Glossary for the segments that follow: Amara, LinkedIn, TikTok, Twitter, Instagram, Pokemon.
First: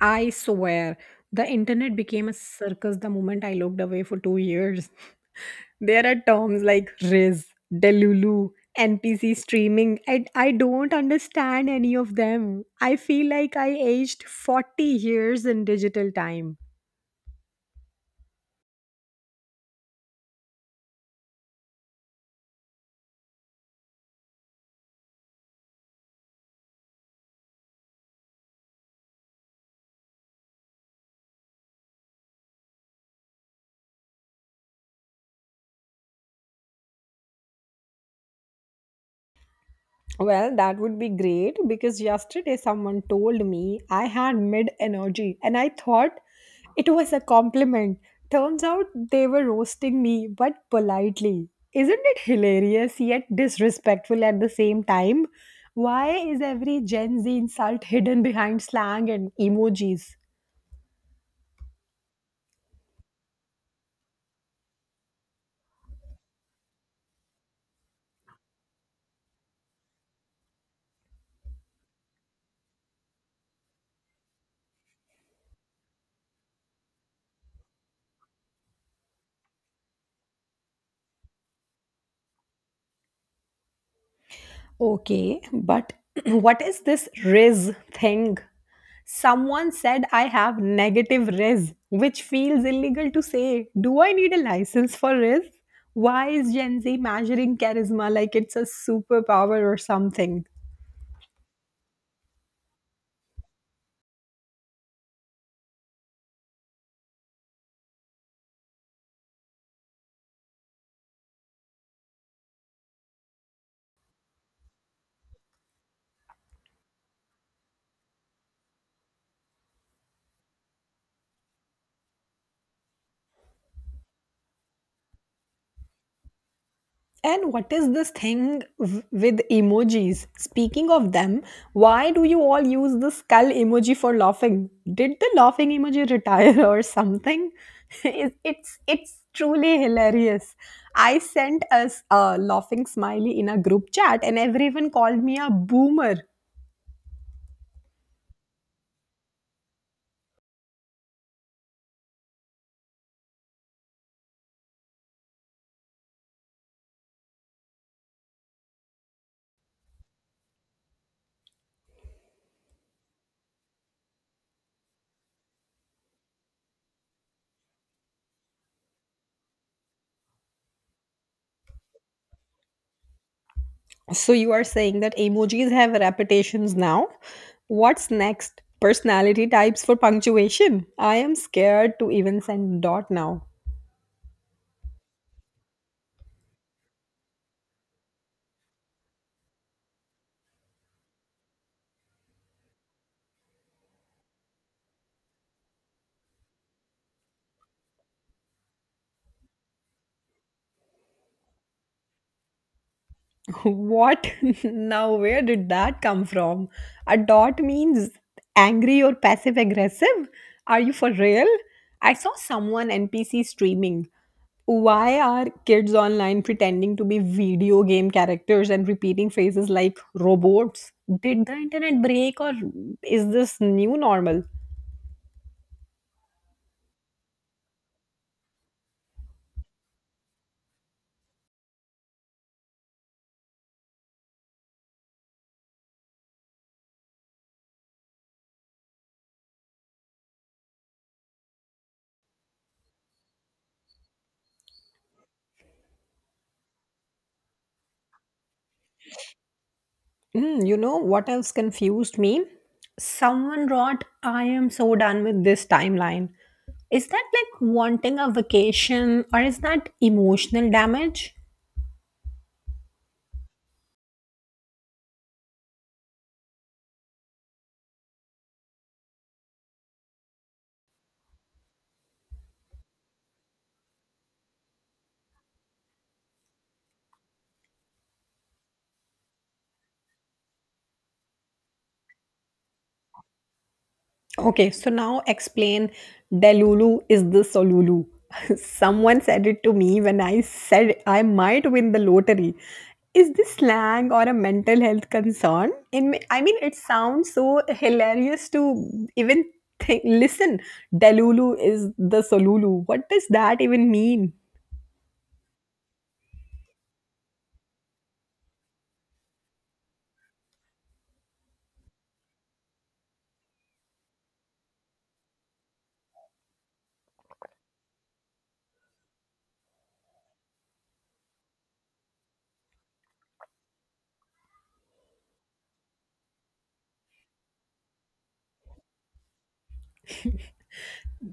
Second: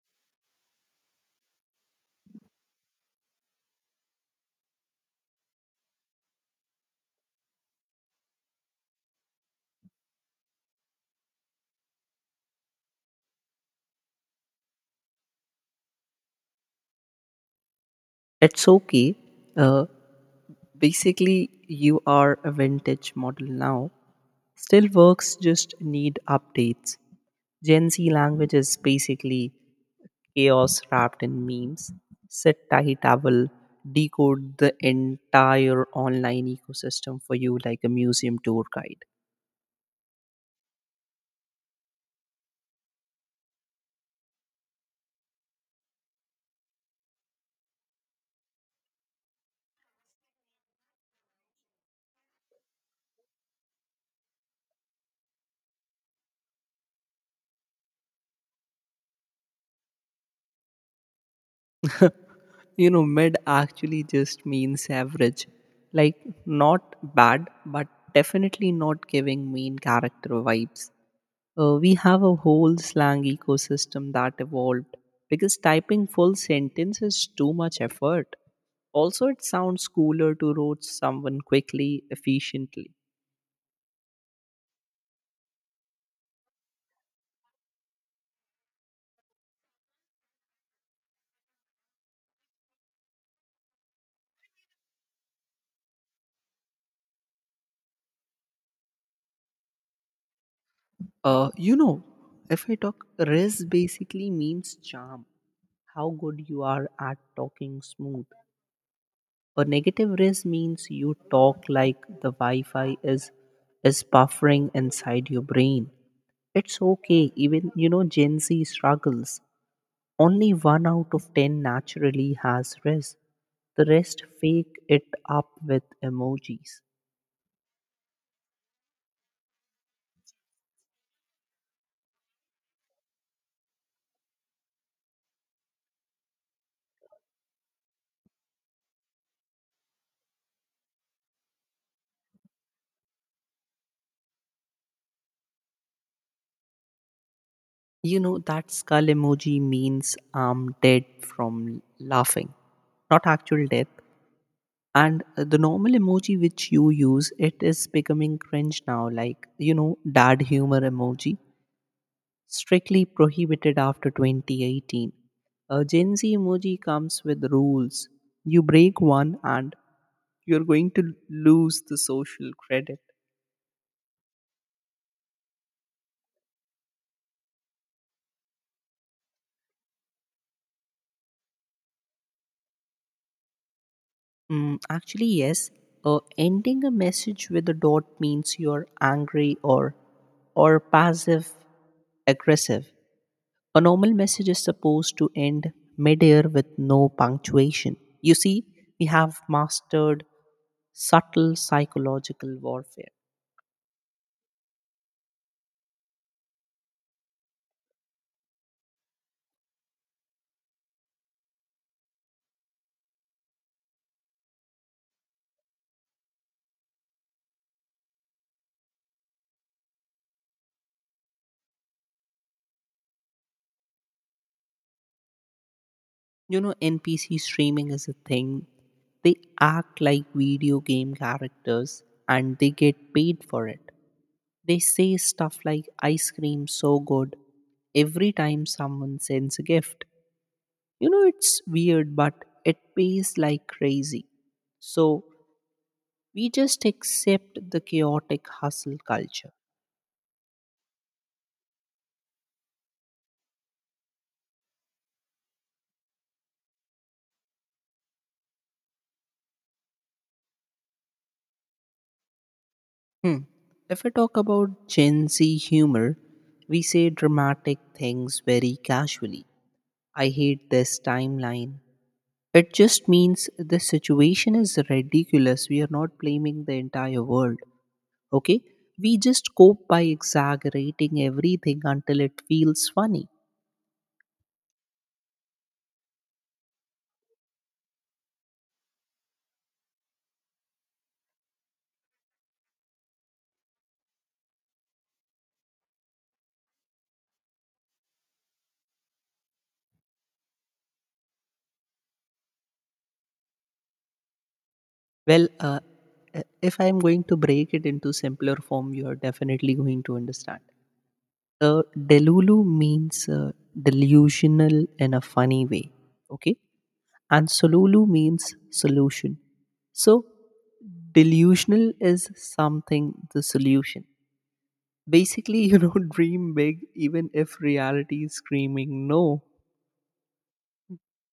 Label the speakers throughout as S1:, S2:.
S1: I swear, the internet became a circus the moment I looked away for 2 years. There are terms like Riz, Delulu, NPC streaming, and I don't understand any of them. I feel like I aged 40 years in digital time.
S2: It's okay. Uh, basically, you are a vintage model now. Still works, just need updates. Gen Z language is basically chaos wrapped in memes. Sit tight, I will decode the entire online ecosystem for you like a museum tour guide.
S1: Well, that would be great because yesterday someone told me I had mid energy and I thought it was a compliment. Turns out they were roasting me, but politely. Isn't it hilarious yet disrespectful at the same time? Why is every Gen Z insult hidden behind slang and emojis?
S2: Mid actually just means average. Like, not bad, but definitely not giving main character vibes. We have a whole slang ecosystem that evolved because typing full sentence is too much effort. Also, it sounds cooler to roast someone quickly, efficiently.
S1: Okay, but what is this Riz thing? Someone said I have negative res, which feels illegal to say. Do I need a license for res? Why is Gen Z measuring charisma like it's a superpower or something?
S2: Uh, you know, if I talk, Riz basically means charm, how good you are at talking smooth. A negative Riz means you talk like the Wi Fi is buffering inside your brain. It's okay, even, Gen Z struggles. Only one out of 10 naturally has rest. The rest fake it up with emojis.
S1: And what is this thing with emojis? Speaking of them, why do you all use the skull emoji for laughing? Did the laughing emoji retire or something? It's truly hilarious. I sent us a laughing smiley in a group chat, and everyone called me a boomer.
S2: That skull emoji means I'm dead from laughing, not actual death. And the normal emoji which you use, it is becoming cringe now, like, dad humor emoji, strictly prohibited after 2018. A Gen Z emoji comes with rules. You break one and you're going to lose the social credit.
S1: So you are saying that emojis have reputations now? What's next? Personality types for punctuation. I am scared to even send dot now.
S2: Actually, yes. Ending a message with a dot means you're angry or passive aggressive. A normal message is supposed to end mid-air with no punctuation. You see, we have mastered subtle psychological warfare.
S1: What? Now, where did that come from? A dot means angry or passive aggressive? Are you for real? I saw someone NPC streaming. Why are kids online pretending to be video game characters and repeating phrases like robots? Did the internet break or is this new normal?
S2: NPC streaming is a thing. They act like video game characters and they get paid for it. They say stuff like ice cream so good every time someone sends a gift. It's weird, but it pays like crazy. So we just accept the chaotic hustle culture.
S1: Mm, you know what else confused me? Someone wrote, I am so done with this timeline. Is that like wanting a vacation or is that emotional damage?
S2: Hmm. If I talk about Gen Z humor, we say dramatic things very casually. I hate this timeline. It just means the situation is ridiculous. We are not blaming the entire world. Okay? We just cope by exaggerating everything until it feels funny.
S1: Okay, so now explain Delulu is the Solulu. Someone said it to me when I said I might win the lottery. Is this slang or a mental health concern? In me, I mean, it sounds so hilarious to even think. Listen, Delulu is the Solulu. What does that even mean?
S2: Well, if I'm going to break it into simpler form, you are definitely going to understand. The Delulu means delusional in a funny way. Okay? And Solulu means solution. So, delusional is something, the solution. Basically, dream big even if reality is screaming no.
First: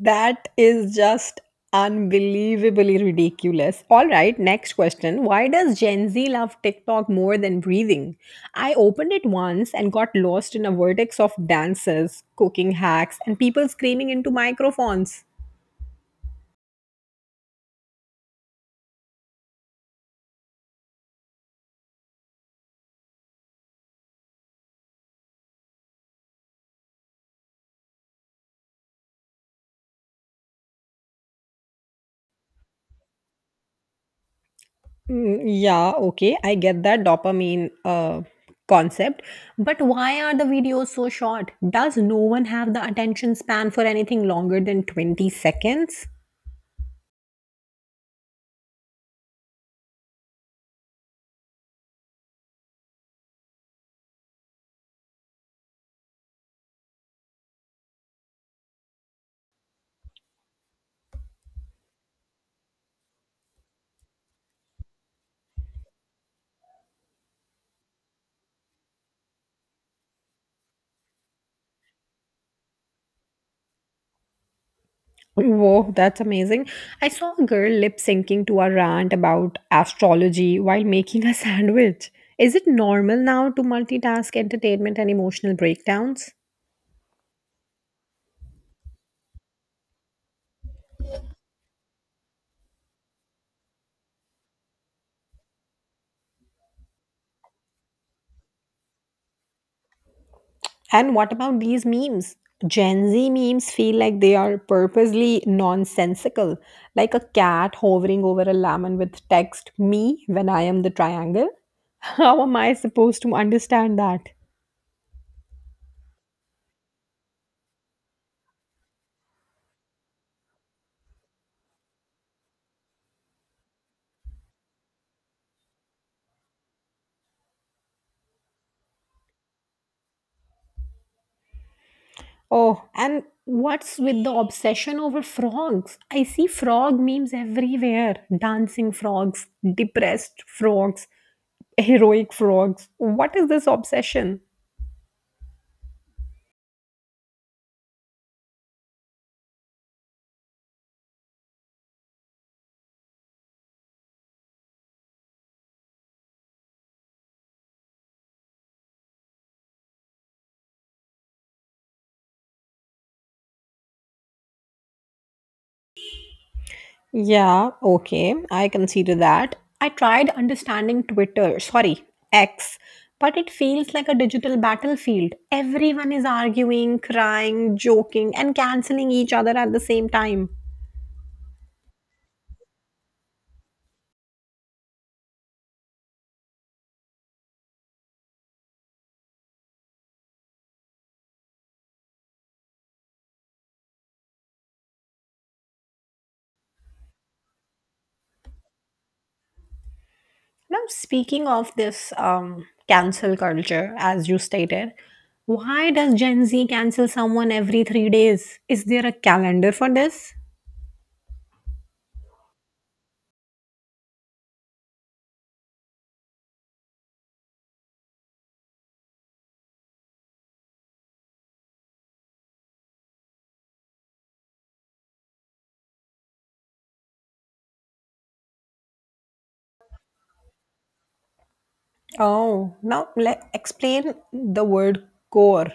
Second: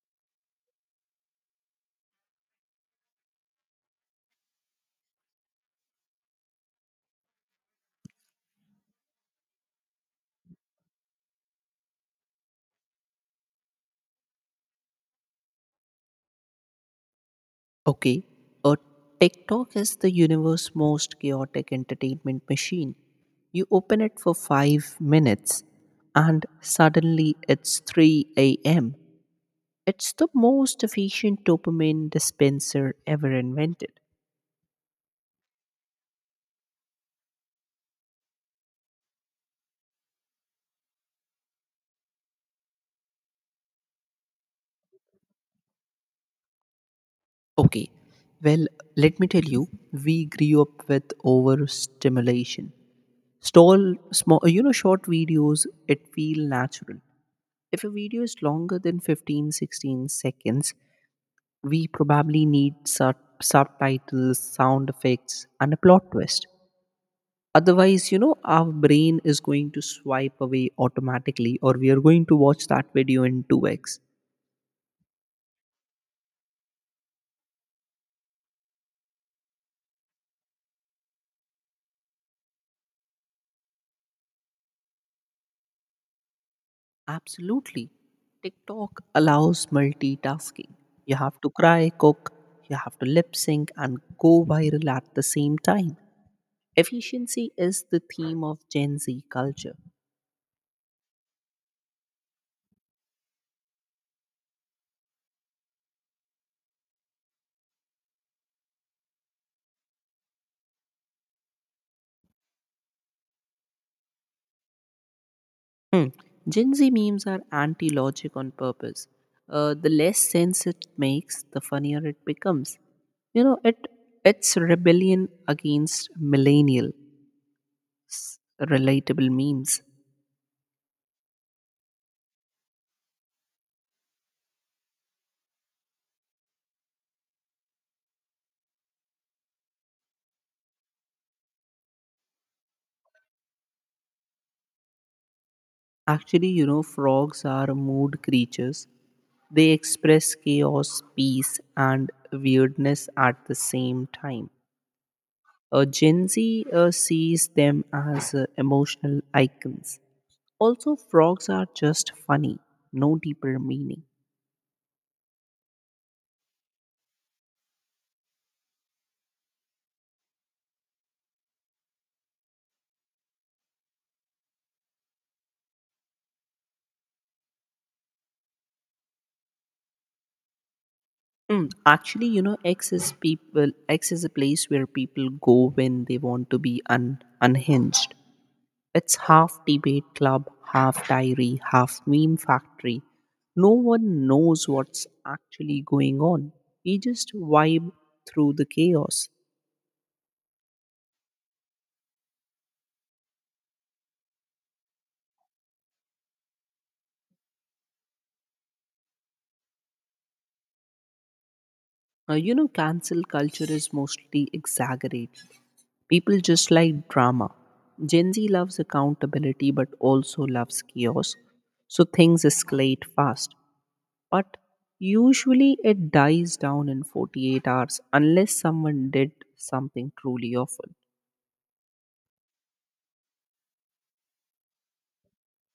S1: That is just unbelievably ridiculous. All right, next question. Why does Gen Z love TikTok more than breathing? I opened it once and got lost in a vertex of dances, cooking hacks, and people screaming into microphones.
S2: Okay, a TikTok is the universe's most chaotic entertainment machine. You open it for 5 minutes and suddenly it's 3 a.m. It's the most efficient dopamine dispenser ever invented.
S1: Mm, yeah, okay, I get that dopamine concept. But why are the videos so short? Does no one have the attention span for anything longer than 20 seconds?
S2: Okay, well, let me tell you, we grew up with overstimulation. Stall small, short videos, it feel natural. If a video is longer than 15, 16 seconds, we probably need subtitles, sound effects, and a plot twist. Otherwise, our brain is going to swipe away automatically, or we are going to watch that video in 2x.
S1: Whoa, that's amazing. I saw a girl lip syncing to a rant about astrology while making a sandwich. Is it normal now to multitask entertainment and emotional breakdowns?
S2: Absolutely. TikTok allows multitasking. You have to cry, cook, you have to lip sync, and go viral at the same time. Efficiency is the theme of Gen Z culture.
S1: And what about these memes? Gen Z memes feel like they are purposely nonsensical, like a cat hovering over a lemon with text, me when I am the triangle. How am I supposed to understand that?
S2: Hmm. Gen Z memes are anti logic on purpose. The less sense it makes, the funnier it becomes. You know, it it's rebellion against millennial s- relatable memes.
S1: Oh, and what's with the obsession over frogs? I see frog memes everywhere dancing frogs, depressed frogs, heroic frogs. What is this obsession?
S2: Actually, frogs are mood creatures. They express chaos, peace, and weirdness at the same time. Gen Z sees them as emotional icons. Also, frogs are just funny, no deeper meaning.
S1: Yeah, okay, I consider that. I tried understanding Twitter, sorry, X, but it feels like a digital battlefield. Everyone is arguing, crying, joking, and canceling each other at the same time.
S2: Actually, X is people. X is a place where people go when they want to be unhinged. It's half debate club, half diary, half meme factory. No one knows what's actually going on. We just vibe through the chaos.
S1: Now, speaking of this cancel culture, as you stated, why does Gen Z cancel someone every 3 days? Is there a calendar for this?
S2: Cancel culture is mostly exaggerated. People just like drama. Gen Z loves accountability but also loves chaos, so things escalate fast. But usually it dies down in 48 hours unless someone did something truly awful.
S1: Oh, now let explain the word core.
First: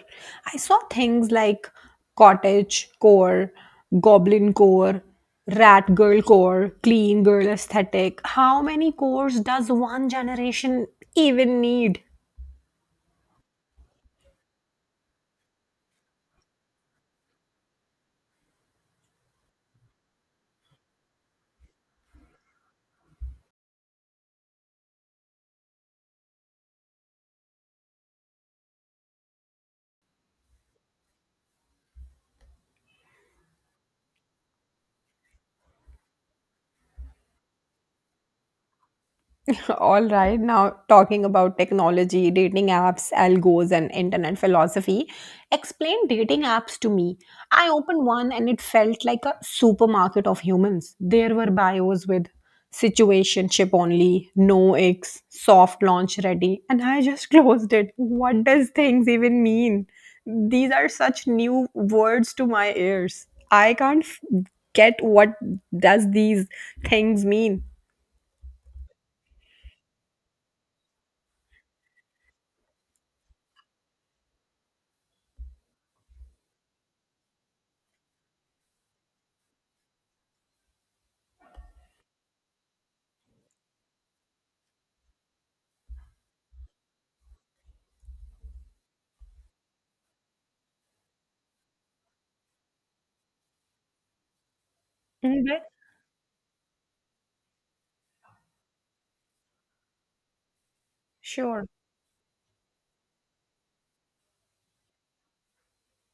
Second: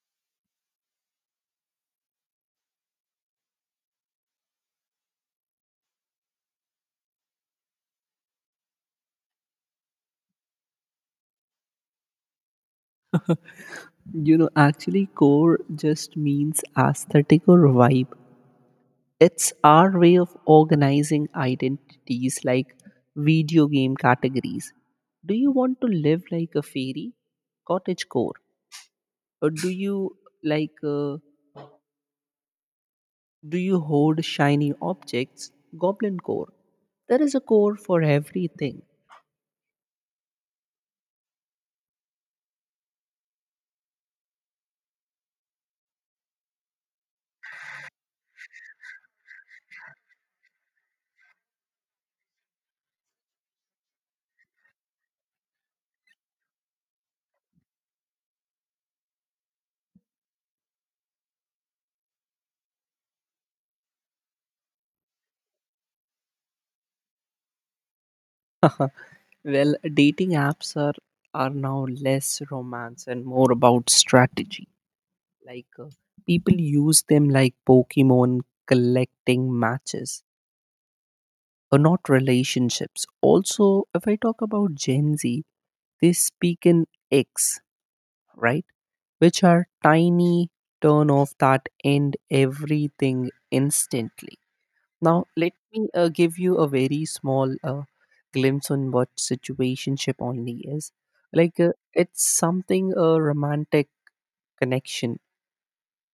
S1: I saw things like cottage core, goblin core, rat girl core, clean girl aesthetic. How many cores does one generation even need?
S2: Actually, core just means aesthetic or vibe. It's our way of organizing identities like video game categories. Do you want to live like a fairy? Cottage core. Or do you like do you hoard shiny objects? Goblin core. There is a core for everything.
S1: All right, now talking about technology, dating apps, algos, and internet philosophy. Explain dating apps to me. I opened one and it felt like a supermarket of humans. There were bios with situationship only, no X, soft launch ready, and I just closed it. What does things even mean? These are such new words to my ears. I can't f- Get what does these things mean.
S2: Well, dating apps are now less romance and more about strategy. Like people use them like Pokemon collecting matches or not relationships. Also, if I talk about Gen Z, they speak in X, right? Which are tiny turn off that end everything instantly. Now, let
S1: Mhm.
S2: me give you a very small glimpse on what situationship only is. Like,
S1: Sure.
S2: it's something a romantic connection,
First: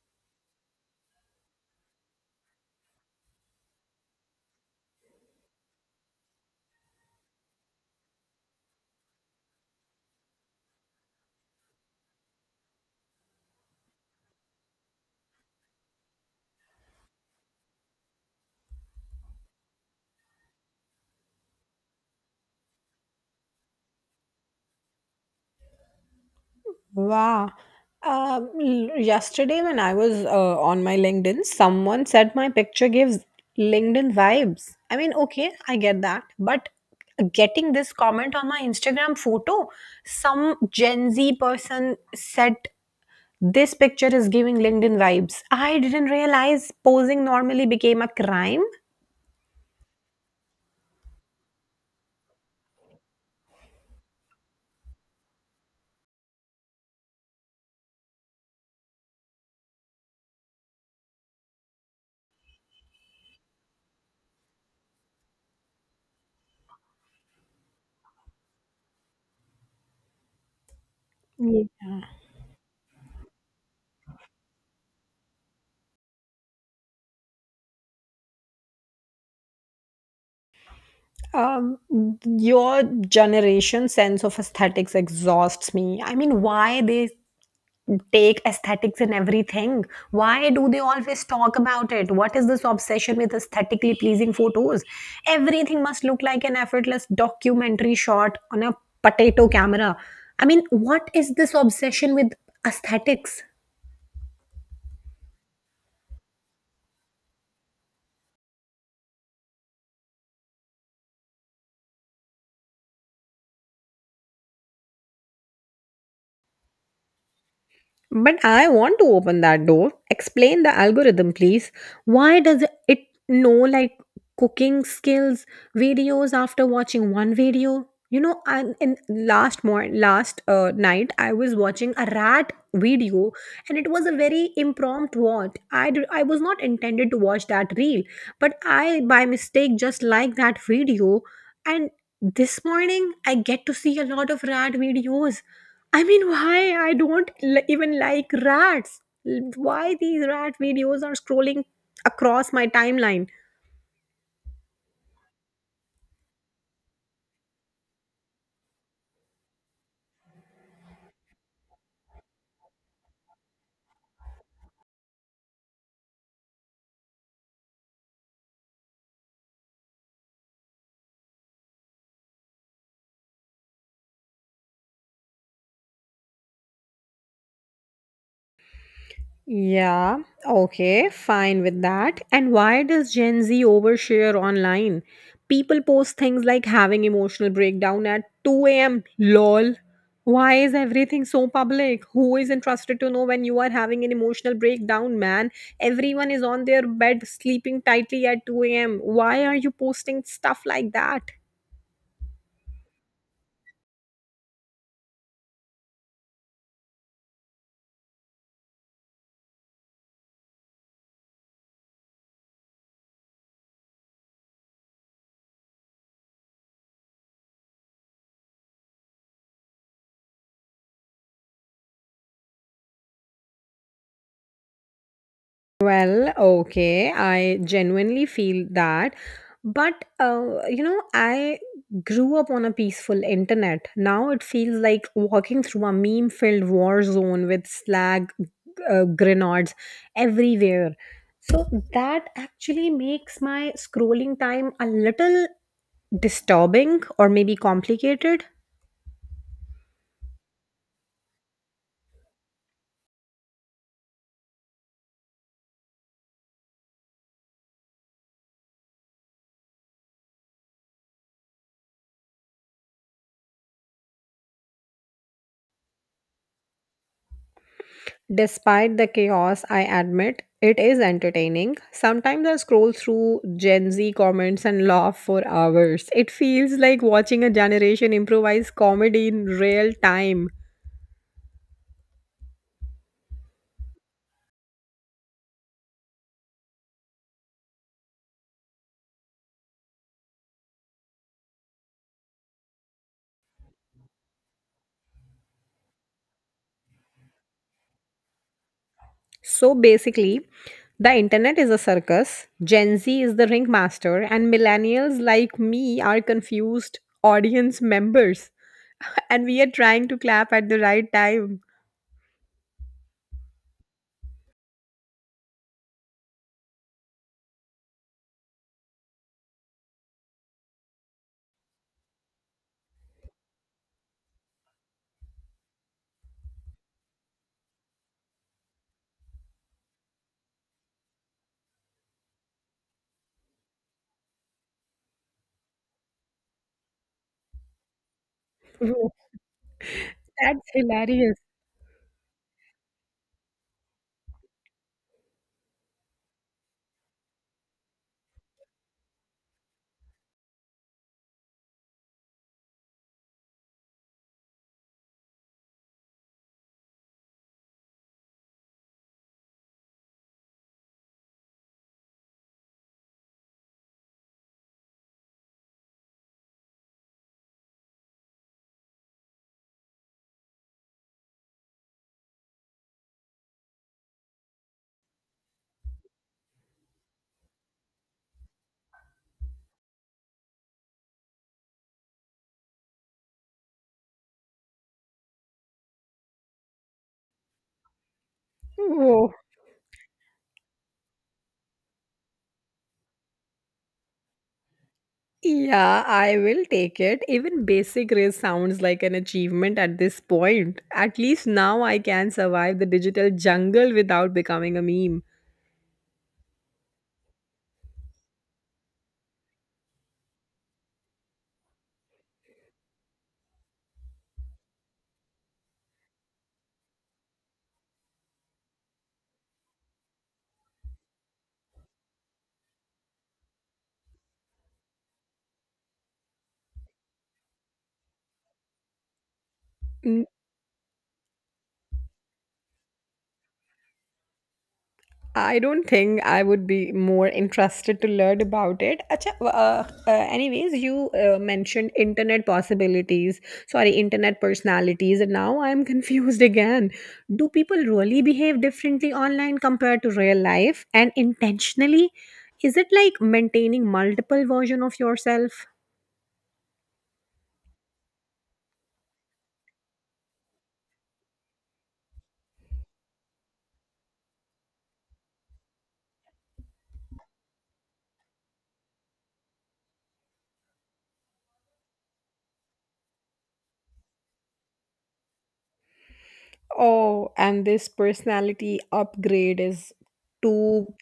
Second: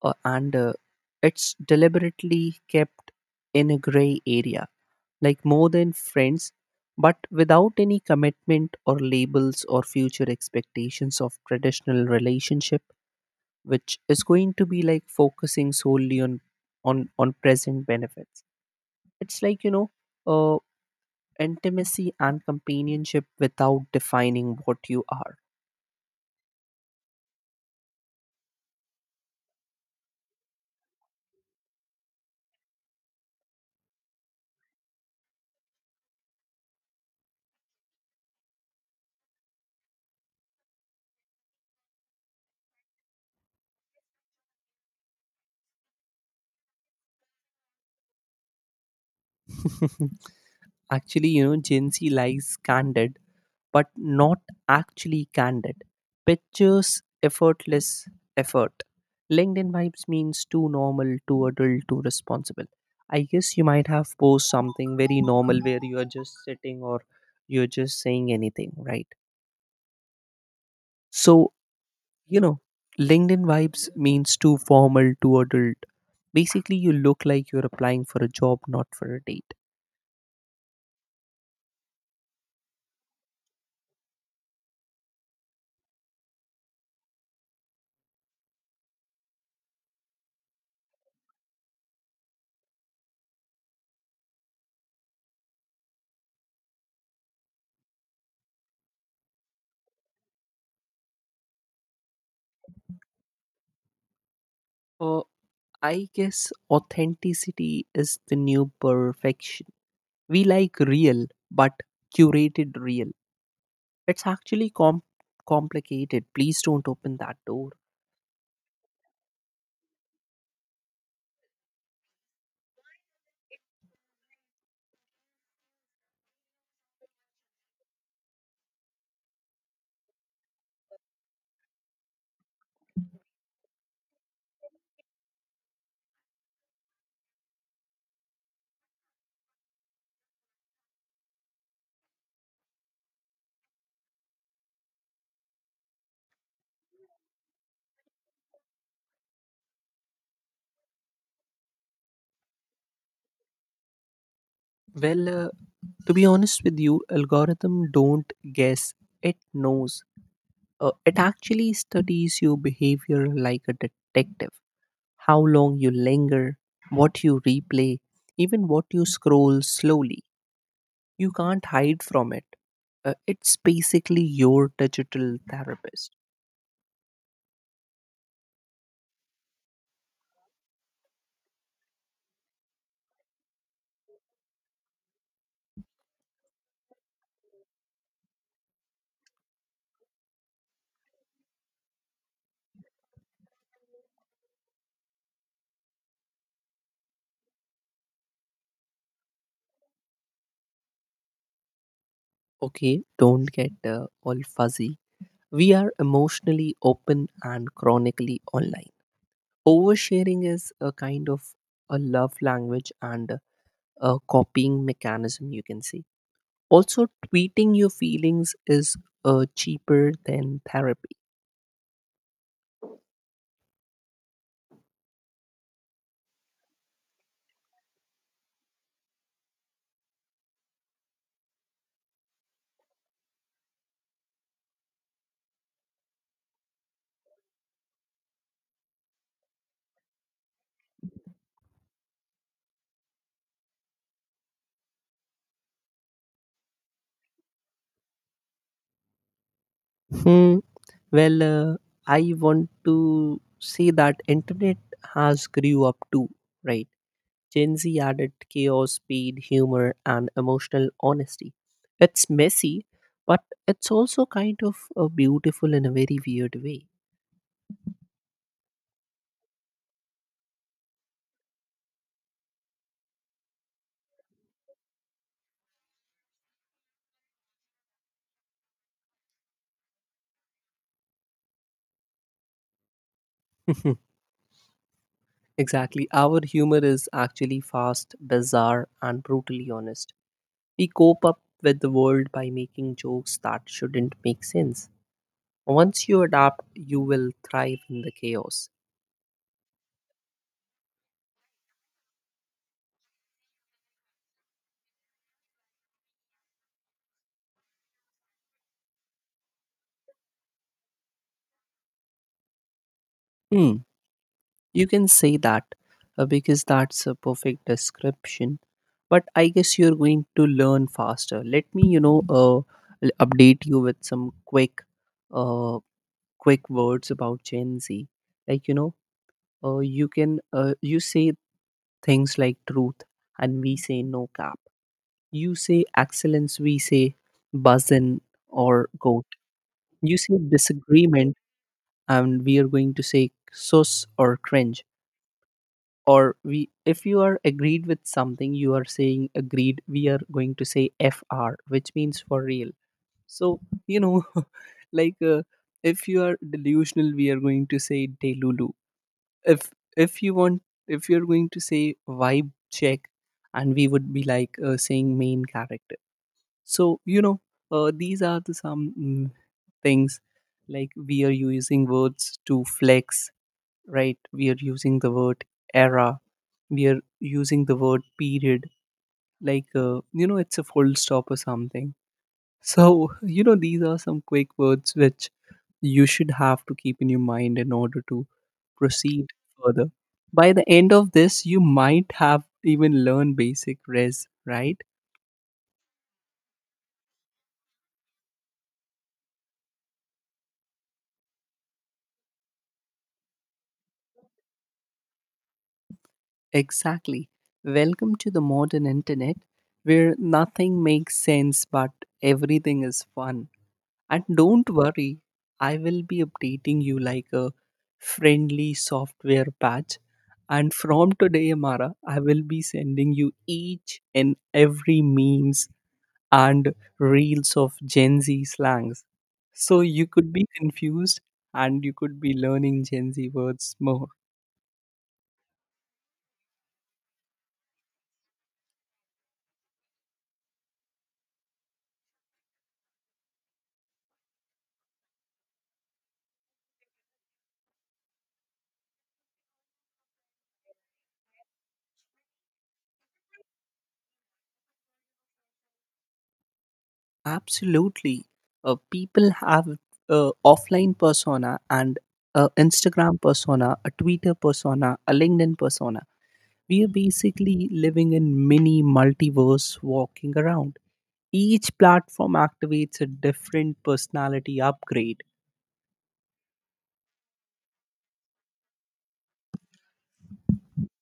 S2: and it's deliberately kept in a gray area, like more than friends, but without any commitment or labels or future expectations of traditional relationship, which is going to be like focusing solely on on present benefits. It's like uh, intimacy and companionship without defining what you are.
S1: Wow. Yesterday, when I was on my LinkedIn, someone said my picture gives LinkedIn vibes. I mean, okay, I get that. But getting this comment on my Instagram photo, some Gen Z person said this picture is giving LinkedIn vibes. I didn't realize posing normally became a crime.
S2: actually, Gen Z likes candid, but not actually candid pictures, effortless effort. LinkedIn vibes means too normal, too adult, too responsible. I guess you might have posed something very normal where you are just sitting or you're just saying anything, right? So,
S1: Yes.
S2: you know, LinkedIn vibes means too formal, too adult. Basically, you look like you're applying for a job, not for a date.
S1: Um, your generation sense of aesthetics exhausts me. I mean, why they take aesthetics in everything? Why do they always talk about it? What is this obsession with aesthetically pleasing photos? Everything must look like an effortless documentary shot on a potato camera. I mean, what is this obsession with aesthetics?
S2: Uh, I guess authenticity is the new perfection. We like real, but curated real. It's actually complicated. Please don't open that door.
S1: But I want to open that door. Explain the algorithm, please. Why does it know like cooking skills videos after watching one video? You know, I in last more last night I was watching a rat video, and it was a very impromptu watch. I was not intended to watch that reel, but I by mistake just liked that video, and this morning I get to see a lot of rat videos. I mean, why I don't even like rats? Why these rat videos are scrolling across my timeline?
S2: Well, to be honest with you, algorithm don't guess. It knows. It actually studies your behavior like a detective. How long you linger, what you replay, even what you scroll slowly. You can't hide from it. It's basically your digital therapist.
S1: Yeah, okay, fine with that. And why does Gen Z overshare online? People post things like having emotional breakdown at 2 a.m. lol. Why is everything so public? Who is interested to know when you are having an emotional breakdown, man? Everyone is on their bed sleeping tightly at 2 a.m. Why are you posting stuff like that?
S2: Okay, don't get all fuzzy. We are emotionally open and chronically online. Oversharing is a kind of a love language and a copying mechanism, you can say. Also, tweeting your feelings is cheaper than therapy.
S1: Well, okay, I genuinely feel that. But, you know, I grew up on a peaceful internet. Now it feels like walking through a meme filled war zone with slag grenades everywhere. So that actually makes my scrolling time a little disturbing or maybe complicated.
S2: Hmm, Well, I want to say that internet has grew up too, right? Gen Z added chaos, speed, humor, and emotional honesty. It's messy, but it's also kind of beautiful in a very weird way.
S1: Despite the chaos, I admit it is entertaining. Sometimes I scroll through Gen Z comments and laugh for hours. It feels like watching a generation improvise comedy in real time.
S2: exactly. Our humor is actually fast, bizarre, and brutally honest. We cope up with the world by making jokes that shouldn't make sense. Once you adapt, you will thrive in the chaos.
S1: So basically, the internet is a circus, Gen Z is the ringmaster, and millennials like me are confused audience members. And we are trying to clap at the right time.
S2: Hmm, you can say that because that's a perfect description. But I guess you're going to learn faster. Let me, update you with some uh, quick words about Gen Z. Like you can, you say things like truth, and we say no cap. You say excellence, we say buzzin or
S1: Whoa,
S2: goat. You say
S1: that's
S2: disagreement,
S1: hilarious.
S2: and we are going to say sus or cringe. Or we, if you are agreed with something, you are saying agreed. We are going to say fr, which means for real. So you know, like if you are delusional, we are going to say delulu. If if you want, if you are going to say vibe check, and we would be like saying main character. So, these are the some things like we are using words to flex, right? We are using the word era, we are using the word period, like, it's a full stop or something. So, these are some quick words which you should have to keep in your mind in order to proceed
S1: Whoa.
S2: further. By the end of this, you might have even learned basic res, right?
S1: Yeah, I will take it. Even basic race sounds like an achievement at this point. At least now I can survive the digital jungle without becoming a meme.
S2: Exactly. Welcome to the modern internet where nothing makes sense but everything is fun. And don't worry, I will be updating you like a friendly software patch. And from today, Amara, I will be sending you each and every memes and reels of Gen Z slangs. So you could be confused and you could be learning Gen Z words more.
S1: I don't think I would be more interested to learn about it. Acha, anyways, you mentioned internet possibilities, sorry, internet personalities, and now I'm confused again. Do people really behave differently online compared to real life and intentionally? Is it like maintaining multiple version of yourself?
S2: Absolutely. People have a offline persona and a Instagram persona, a Twitter persona, a LinkedIn persona. We are basically living in mini multiverse walking around. Each platform activates a different personality upgrade.
S1: Oh, and this personality upgrade is too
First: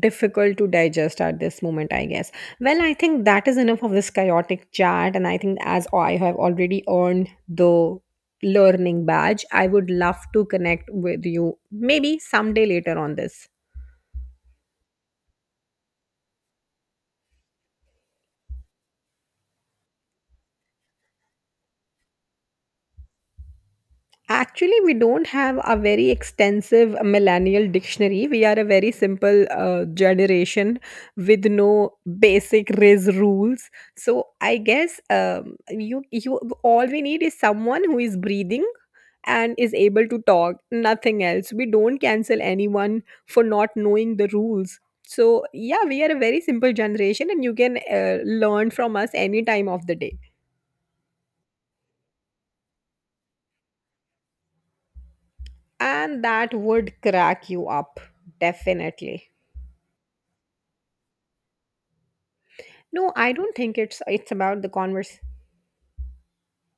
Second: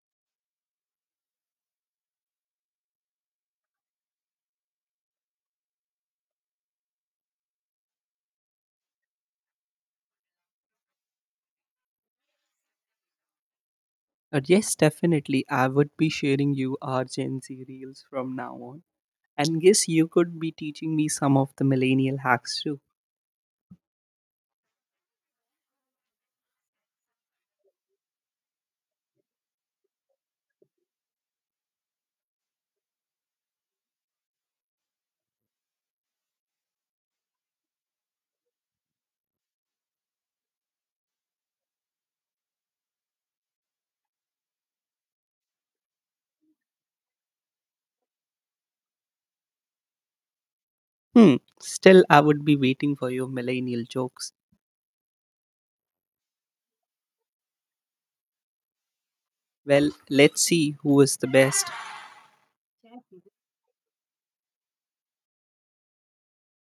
S1: difficult to digest at this moment, I guess. Well, I think that is enough of this chaotic chat. And I think as I have already earned the learning badge, I would love to connect with you maybe someday later on this.
S2: Yes, definitely. I would be sharing you our Gen Z reels from now on. And yes, you could be teaching me some of the millennial hacks too.
S1: Actually, we don't have a very extensive millennial dictionary. We are a very simple generation with no basic RIS rules. So I guess you all we need is someone who is breathing and is able to talk. Nothing else. We don't cancel anyone for not knowing the rules. So yeah, we are a very simple generation, and you can learn from us any time of the day,
S2: Hmm, still, I would be waiting for your millennial jokes.
S1: and that would crack you up definitely.
S2: Well, let's see who is the best.
S1: No, I don't think it's about the converse